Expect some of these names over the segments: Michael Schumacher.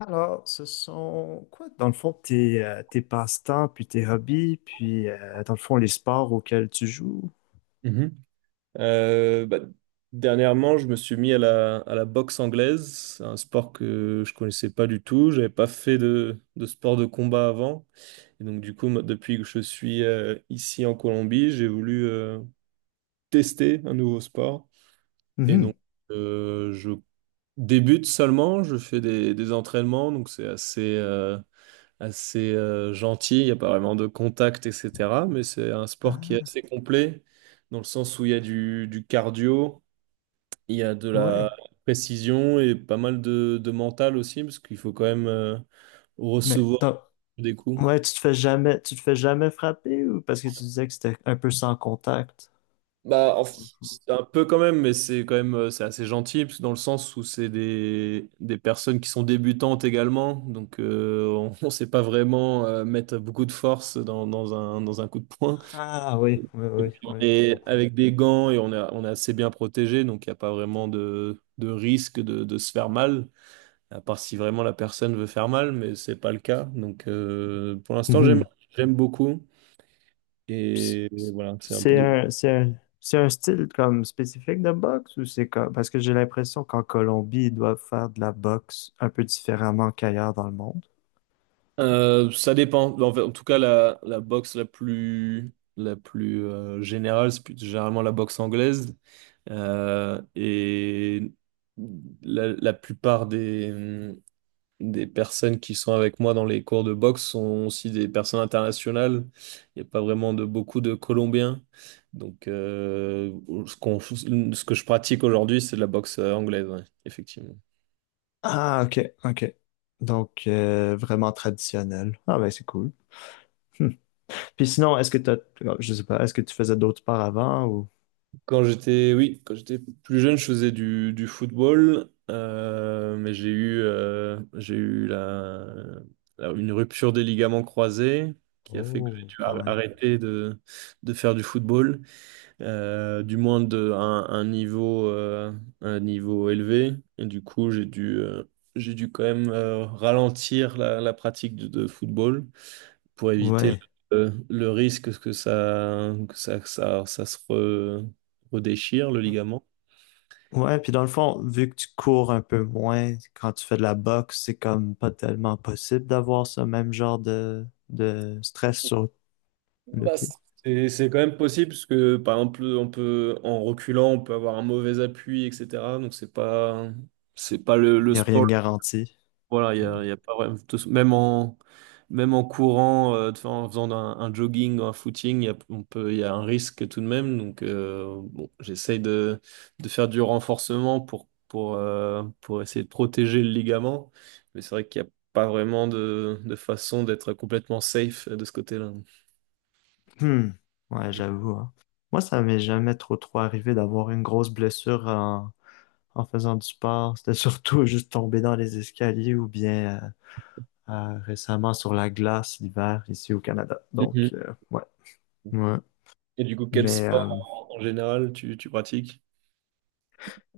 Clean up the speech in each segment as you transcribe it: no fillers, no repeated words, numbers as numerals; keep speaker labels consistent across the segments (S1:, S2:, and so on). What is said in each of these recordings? S1: Alors, ce sont quoi, dans le fond, tes, tes passe-temps, puis tes hobbies, puis dans le fond, les sports auxquels tu joues?
S2: Mhm. Euh, bah, dernièrement, je me suis mis à la boxe anglaise. C'est un sport que je connaissais pas du tout. J'avais pas fait de sport de combat avant, et donc du coup, moi, depuis que je suis ici en Colombie, j'ai voulu tester un nouveau sport, et
S1: Mhm.
S2: donc je débute seulement, je fais des entraînements, donc c'est assez gentil, il n'y a pas vraiment de contact, etc. Mais c'est un sport qui est
S1: Ah,
S2: assez complet, dans le sens où il y a du cardio, il y a de la
S1: ouais.
S2: précision et pas mal de mental aussi, parce qu'il faut quand même
S1: Mais
S2: recevoir
S1: donc,
S2: des coups.
S1: ouais, tu te fais jamais frapper ou parce que tu disais que c'était un peu sans contact?
S2: C'est un peu quand même, mais c'est quand même c'est assez gentil parce que dans le sens où c'est des personnes qui sont débutantes également, donc on ne sait pas vraiment mettre beaucoup de force dans un coup de poing.
S1: Ah oui, oui,
S2: Et
S1: oui,
S2: puis on
S1: oui, je
S2: est
S1: comprends.
S2: avec des gants et on est assez bien protégé, donc il n'y a pas vraiment de risque de se faire mal, à part si vraiment la personne veut faire mal, mais c'est pas le cas. Donc pour l'instant,
S1: Mhm.
S2: j'aime beaucoup
S1: Puis c-
S2: et voilà, c'est un peu
S1: C'est
S2: des…
S1: un, c'est un, c'est un style comme spécifique de boxe ou c'est comme, parce que j'ai l'impression qu'en Colombie, ils doivent faire de la boxe un peu différemment qu'ailleurs dans le monde.
S2: Ça dépend. En fait, en tout cas, la boxe la plus générale, c'est généralement la boxe anglaise. Et la plupart des personnes qui sont avec moi dans les cours de boxe sont aussi des personnes internationales. Il n'y a pas vraiment de beaucoup de Colombiens. Donc, ce que je pratique aujourd'hui, c'est de la boxe anglaise, ouais, effectivement.
S1: Ah, ok, ok. Donc, vraiment traditionnel. Ah, ben, c'est cool. Hmm. Puis sinon, oh, je sais pas, est-ce que tu faisais d'autres sports avant ou?
S2: Oui, quand j'étais plus jeune, je faisais du football, mais j'ai eu une rupture des ligaments croisés qui a fait que j'ai
S1: Oh,
S2: dû
S1: quand même.
S2: arrêter de faire du football, du moins de un niveau élevé. Et du coup, j'ai dû quand même ralentir la pratique de football pour éviter
S1: Ouais.
S2: le risque que ça se redéchire, le ligament.
S1: Ouais, puis dans le fond, vu que tu cours un peu moins, quand tu fais de la boxe, c'est comme pas tellement possible d'avoir ce même genre de stress sur le
S2: Bah,
S1: pied.
S2: c'est quand même possible, parce que par exemple, on peut, en reculant, on peut avoir un mauvais appui, etc. Donc c'est pas
S1: Il
S2: le
S1: n'y a rien de
S2: sport.
S1: garanti.
S2: Voilà,
S1: Ouais.
S2: il y a pas vraiment… de toute façon, même en courant, en faisant un jogging ou un footing, il y a un risque tout de même. Donc bon, j'essaye de faire du renforcement pour essayer de protéger le ligament, mais c'est vrai qu'il n'y a pas vraiment de façon d'être complètement safe de ce côté-là.
S1: Hmm. Ouais,
S2: Mhm.
S1: j'avoue, hein. Moi, ça m'est jamais trop trop arrivé d'avoir une grosse blessure en faisant du sport. C'était surtout juste tomber dans les escaliers ou bien récemment sur la glace l'hiver ici au Canada. Donc,
S2: Mhm.
S1: ouais. Ouais.
S2: Et du coup, quel
S1: Mais, euh,
S2: sport en général tu pratiques?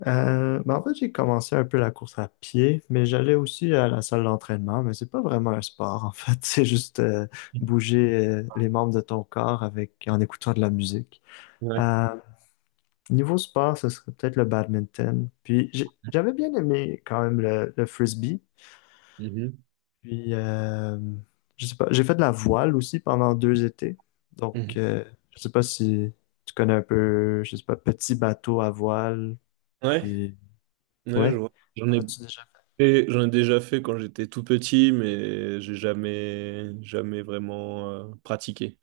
S1: mais en fait, j'ai commencé un peu la course à pied, mais j'allais aussi à la salle d'entraînement, mais c'est pas vraiment un sport, en fait. C'est juste bouger les membres de ton corps avec en écoutant de la musique.
S2: Ouais.
S1: Euh, Niveau sport, ce serait peut-être le badminton. Puis j'avais bien aimé quand même le frisbee.
S2: Mhm.
S1: Puis je sais pas, j'ai fait de la voile aussi pendant deux étés.
S2: Mhm.
S1: Donc je sais pas si tu connais un peu, je sais pas, petit bateau à voile.
S2: Ouais,
S1: Puis
S2: ouais, je
S1: ouais,
S2: vois. J'en
S1: en
S2: ai.
S1: as-tu déjà
S2: Et j'en ai déjà fait quand j'étais tout petit, mais j'ai jamais vraiment pratiqué.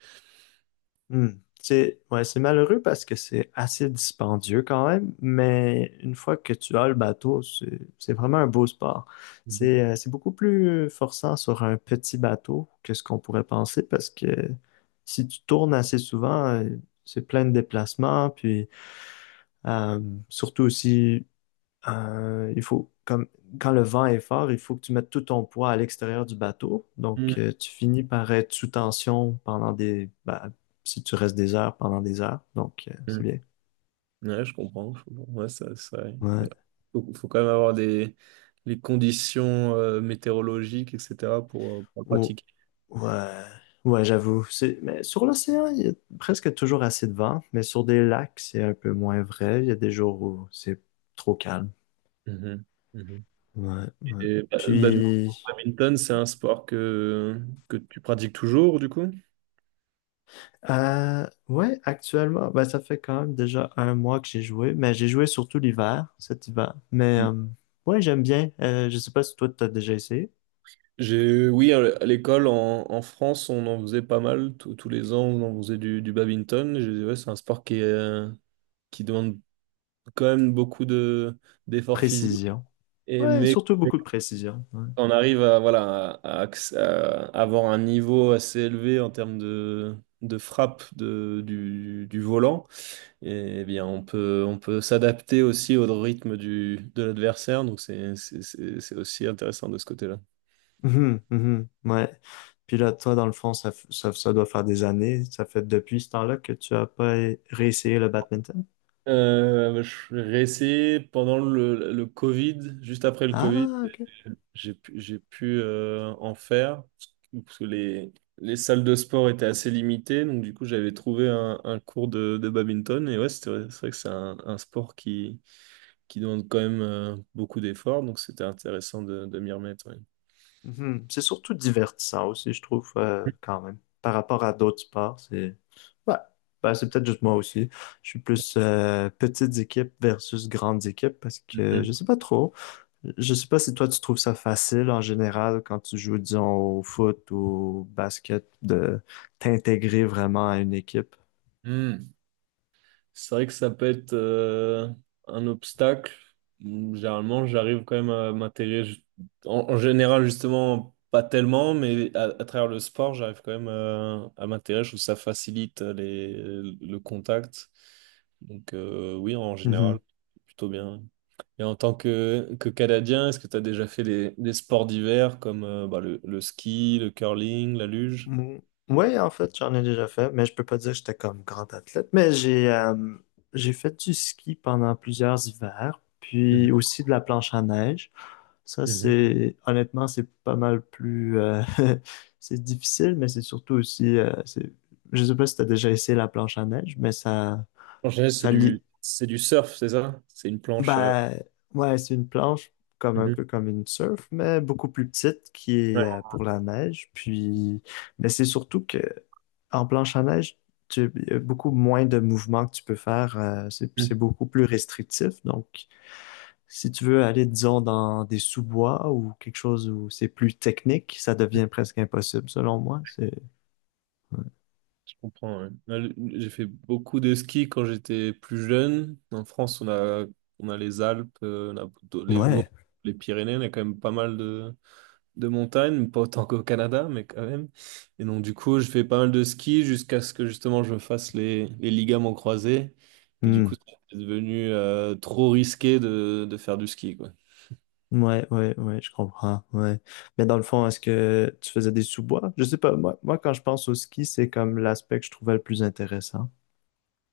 S1: Hmm. C'est ouais, c'est malheureux parce que c'est assez dispendieux quand même, mais une fois que tu as le bateau, c'est vraiment un beau sport.
S2: Mhm.
S1: C'est beaucoup plus forçant sur un petit bateau que ce qu'on pourrait penser parce que si tu tournes assez souvent, c'est plein de déplacements, puis euh, surtout aussi il faut, comme, quand le vent est fort, il faut que tu mettes tout ton poids à l'extérieur du bateau. Donc,
S2: Mm.
S1: tu finis par être sous tension si tu restes des heures, pendant des heures. Donc,
S2: Mm.
S1: c'est bien.
S2: Ouais, je comprends. Je comprends. Ouais,
S1: Ouais.
S2: faut quand même avoir des, les conditions météorologiques, etc., pour le
S1: Oh,
S2: pratiquer.
S1: ouais. Ouais, j'avoue. C'est, mais sur l'océan, il y a presque toujours assez de vent. Mais sur des lacs, c'est un peu moins vrai. Il y a des jours où c'est trop calme.
S2: Mhm. Mhm.
S1: Ouais, ouais.
S2: Et le
S1: Puis,
S2: badminton, c'est un sport que tu pratiques toujours, du coup?
S1: Ouais, actuellement, ben, ça fait quand même déjà un mois que j'ai joué, mais j'ai joué surtout l'hiver, cet hiver. Mais ouais, j'aime bien. Je sais pas si toi, t'as déjà essayé.
S2: J'ai, oui, à l'école en France, on en faisait pas mal. Tous les ans, on en faisait du badminton. Ouais, c'est un sport qui est qui demande quand même beaucoup d'efforts physiques.
S1: Précision.
S2: Et,
S1: Ouais, surtout
S2: mais
S1: beaucoup de
S2: quand
S1: précision. Ouais.
S2: on arrive à, voilà, à avoir un niveau assez élevé en termes de frappe du du volant, eh bien, on peut s'adapter aussi au rythme de l'adversaire. Donc, c'est aussi intéressant de ce côté-là.
S1: Mhm, mhm, ouais. Puis là, toi, dans le fond, ça doit faire des années. Ça fait depuis ce temps-là que tu as pas é- réessayé le badminton.
S2: Je réessayais pendant le Covid, juste après le Covid,
S1: Ah, ok.
S2: j'ai pu en faire parce que les salles de sport étaient assez limitées. Donc, du coup, j'avais trouvé un cours de badminton. Et ouais, c'est vrai que c'est un sport qui demande quand même beaucoup d'efforts. Donc, c'était intéressant de m'y remettre. Ouais.
S1: Mhm. C'est surtout divertissant aussi, je trouve, quand même. Par rapport à d'autres sports, c'est... Ouais, ben, c'est peut-être juste moi aussi. Je suis plus petites équipes versus grandes équipes parce que je sais pas trop. Je sais pas si toi, tu trouves ça facile en général quand tu joues, disons, au foot ou au basket de t'intégrer vraiment à une équipe.
S2: Mhm. C'est vrai que ça peut être un obstacle. Généralement, j'arrive quand même à m'intéresser. En général, justement, pas tellement, mais à travers le sport, j'arrive quand même à m'intéresser. Je trouve que ça facilite le contact. Donc, oui, en
S1: Mhm.
S2: général, plutôt bien. Et en tant que Canadien, est-ce que tu as déjà fait des sports d'hiver comme le ski, le curling, la luge?
S1: Mm. Oui, en fait, j'en ai déjà fait, mais je peux pas dire que j'étais comme grand athlète, mais j'ai fait du ski pendant plusieurs hivers, puis
S2: Mhm.
S1: aussi de la planche à neige. Ça,
S2: Mhm.
S1: c'est honnêtement, c'est pas mal plus. C'est difficile, mais c'est surtout aussi. Je sais pas si tu as déjà essayé la planche à neige, mais ça,
S2: En général, c'est
S1: ça lie.
S2: c'est du surf, c'est ça? C'est une planche, euh…
S1: Ben, ouais, c'est une planche comme un peu comme une surf, mais beaucoup plus petite qui
S2: Ouais.
S1: est pour la neige. Puis, mais c'est surtout que en planche à neige, tu, il y a beaucoup moins de mouvements que tu peux faire. C'est
S2: Mm.
S1: beaucoup plus restrictif, donc. Si tu veux aller, disons, dans des sous-bois ou quelque chose où c'est plus technique, ça devient presque impossible, selon moi. C'est...
S2: Je comprends. Ouais. J'ai fait beaucoup de ski quand j'étais plus jeune. En France, on a les Alpes, on a plutôt les Vosges,
S1: Ouais.
S2: les Pyrénées, on a quand même pas mal de montagnes, pas autant qu'au Canada, mais quand même. Et donc, du coup, je fais pas mal de ski jusqu'à ce que justement je fasse les ligaments croisés, que du coup,
S1: Hmm.
S2: c'est devenu trop risqué de faire du ski, quoi.
S1: Ouais, ouais, ouais, je comprends. Ouais. Mais dans le fond, est-ce que tu faisais des sous-bois? Je sais pas. Moi, quand je pense au ski, c'est comme l'aspect que je trouvais le plus intéressant.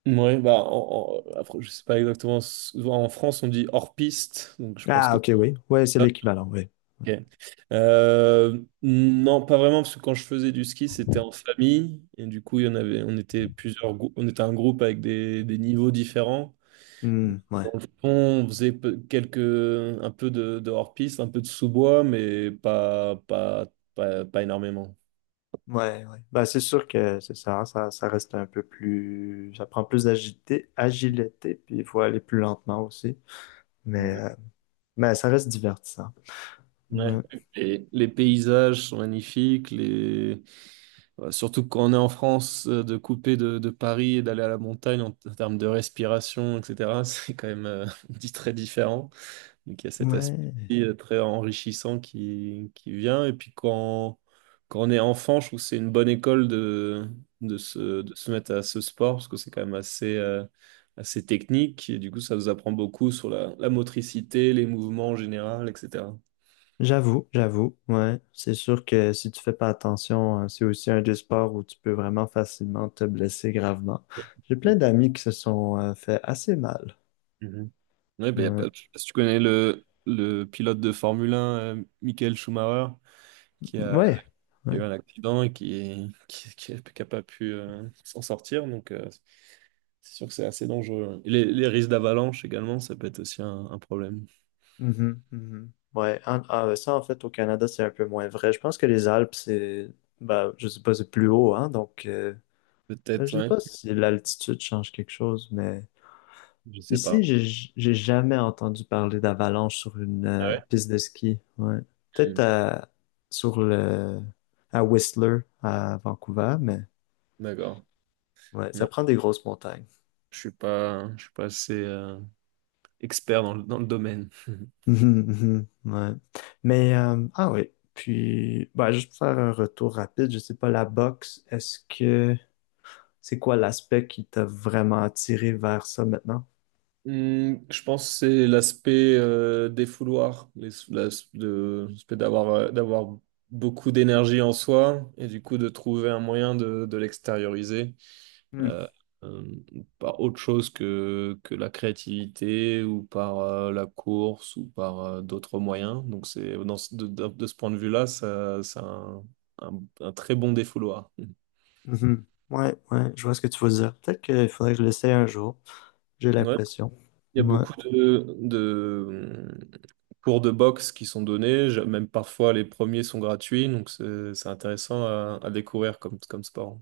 S2: Ouais, bah, après, je sais pas exactement. Souvent, en France, on dit hors piste, donc je pense
S1: Ah,
S2: que…
S1: ok, oui. Ouais, c'est l'équivalent, oui.
S2: Ok. Non, pas vraiment, parce que quand je faisais du ski, c'était en famille, et du coup, il y en avait, on était plusieurs, on était un groupe avec des niveaux différents.
S1: Hmm, ouais.
S2: Dans le fond, on faisait un peu de hors-piste, un peu de sous-bois, mais pas énormément.
S1: Ouais, ouais. Bah, c'est sûr que c'est ça reste un peu plus, ça prend plus agilité, puis il faut aller plus lentement aussi. Mais, euh, mais ça reste divertissant.
S2: Ouais.
S1: Ouais,
S2: Et les paysages sont magnifiques, les… surtout quand on est en France, de couper de Paris et d'aller à la montagne en termes de respiration, etc., c'est quand même dit très différent. Donc il y a cet aspect
S1: ouais,
S2: très enrichissant qui vient. Et quand on est enfant, je trouve que c'est une bonne école de se mettre à ce sport, parce que c'est assez technique. Et du coup, ça nous apprend beaucoup sur la motricité, les mouvements en général, etc.
S1: j'avoue, j'avoue, ouais. C'est sûr que si tu fais pas attention, c'est aussi un des sports où tu peux vraiment facilement te blesser gravement. J'ai plein d'amis qui se sont fait assez mal.
S2: Mhm. Ouais, ben, y a pas-
S1: Ouais,
S2: je sais pas si tu connais le pilote de Formule 1, Michael Schumacher, qui a,
S1: ouais,
S2: qui a eu
S1: ouais.
S2: un accident et qui a pas pu s'en sortir. Donc, c'est sûr que c'est assez dangereux. Et les risques d'avalanche également, ça peut être aussi un problème.
S1: Mhm, mhm. Ouais, ouais, ça en fait au Canada c'est un peu moins vrai. Je pense que les Alpes c'est, bah, je sais pas, c'est plus haut, hein. Donc,
S2: Peut-être,
S1: je sais
S2: ouais.
S1: pas si l'altitude change quelque chose, mais
S2: Je sais
S1: Ici,
S2: pas.
S1: j'ai jamais entendu parler d'avalanche sur une
S2: Ah
S1: piste de ski. Ouais.
S2: ouais?
S1: Peut-être
S2: Hmm.
S1: à- sur le à Whistler à Vancouver, mais
S2: D'accord.
S1: ouais, ça
S2: Non,
S1: prend des grosses montagnes.
S2: je suis pas assez expert dans le domaine.
S1: Mhm, mhm, ouais. Mais ah oui. Puis bah, juste pour faire un retour rapide, je sais pas, la boxe, est-ce que c'est quoi l'aspect qui t'a vraiment attiré vers ça maintenant?
S2: Hmm, je pense que c'est l'aspect défouloir, les- l'as- de- l'aspect d'avoir d'avoir beaucoup d'énergie en soi et du coup de trouver un moyen de l'extérioriser,
S1: Hmm,
S2: euh, euh, par autre chose que la créativité ou par la course ou par d'autres moyens. Donc c'est dans ce- de ce point de vue-là, ça, c'est un très bon défouloir.
S1: mhm. Ouais, ouais, je vois ce que tu veux dire. Peut-être qu'il faudrait que je l'essaie un jour. J'ai
S2: Ouais,
S1: l'impression.
S2: il y a
S1: Ouais.
S2: beaucoup de cours de boxe qui sont donnés. Même parfois les premiers sont gratuits, donc c'est intéressant à découvrir comme, comme sport.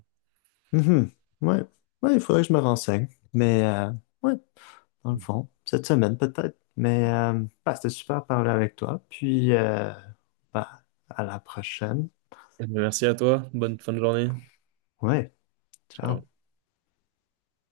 S1: Mhm. Ouais. Ouais, il faudrait que je me renseigne. Mais ouais, dans le
S2: Mm.
S1: fond, cette semaine peut-être. Mais bah, c'était super de parler avec toi. Puis bah, à la prochaine.
S2: Merci à toi, bonne fin de journée.
S1: Ouais,
S2: Ciao.
S1: ciao.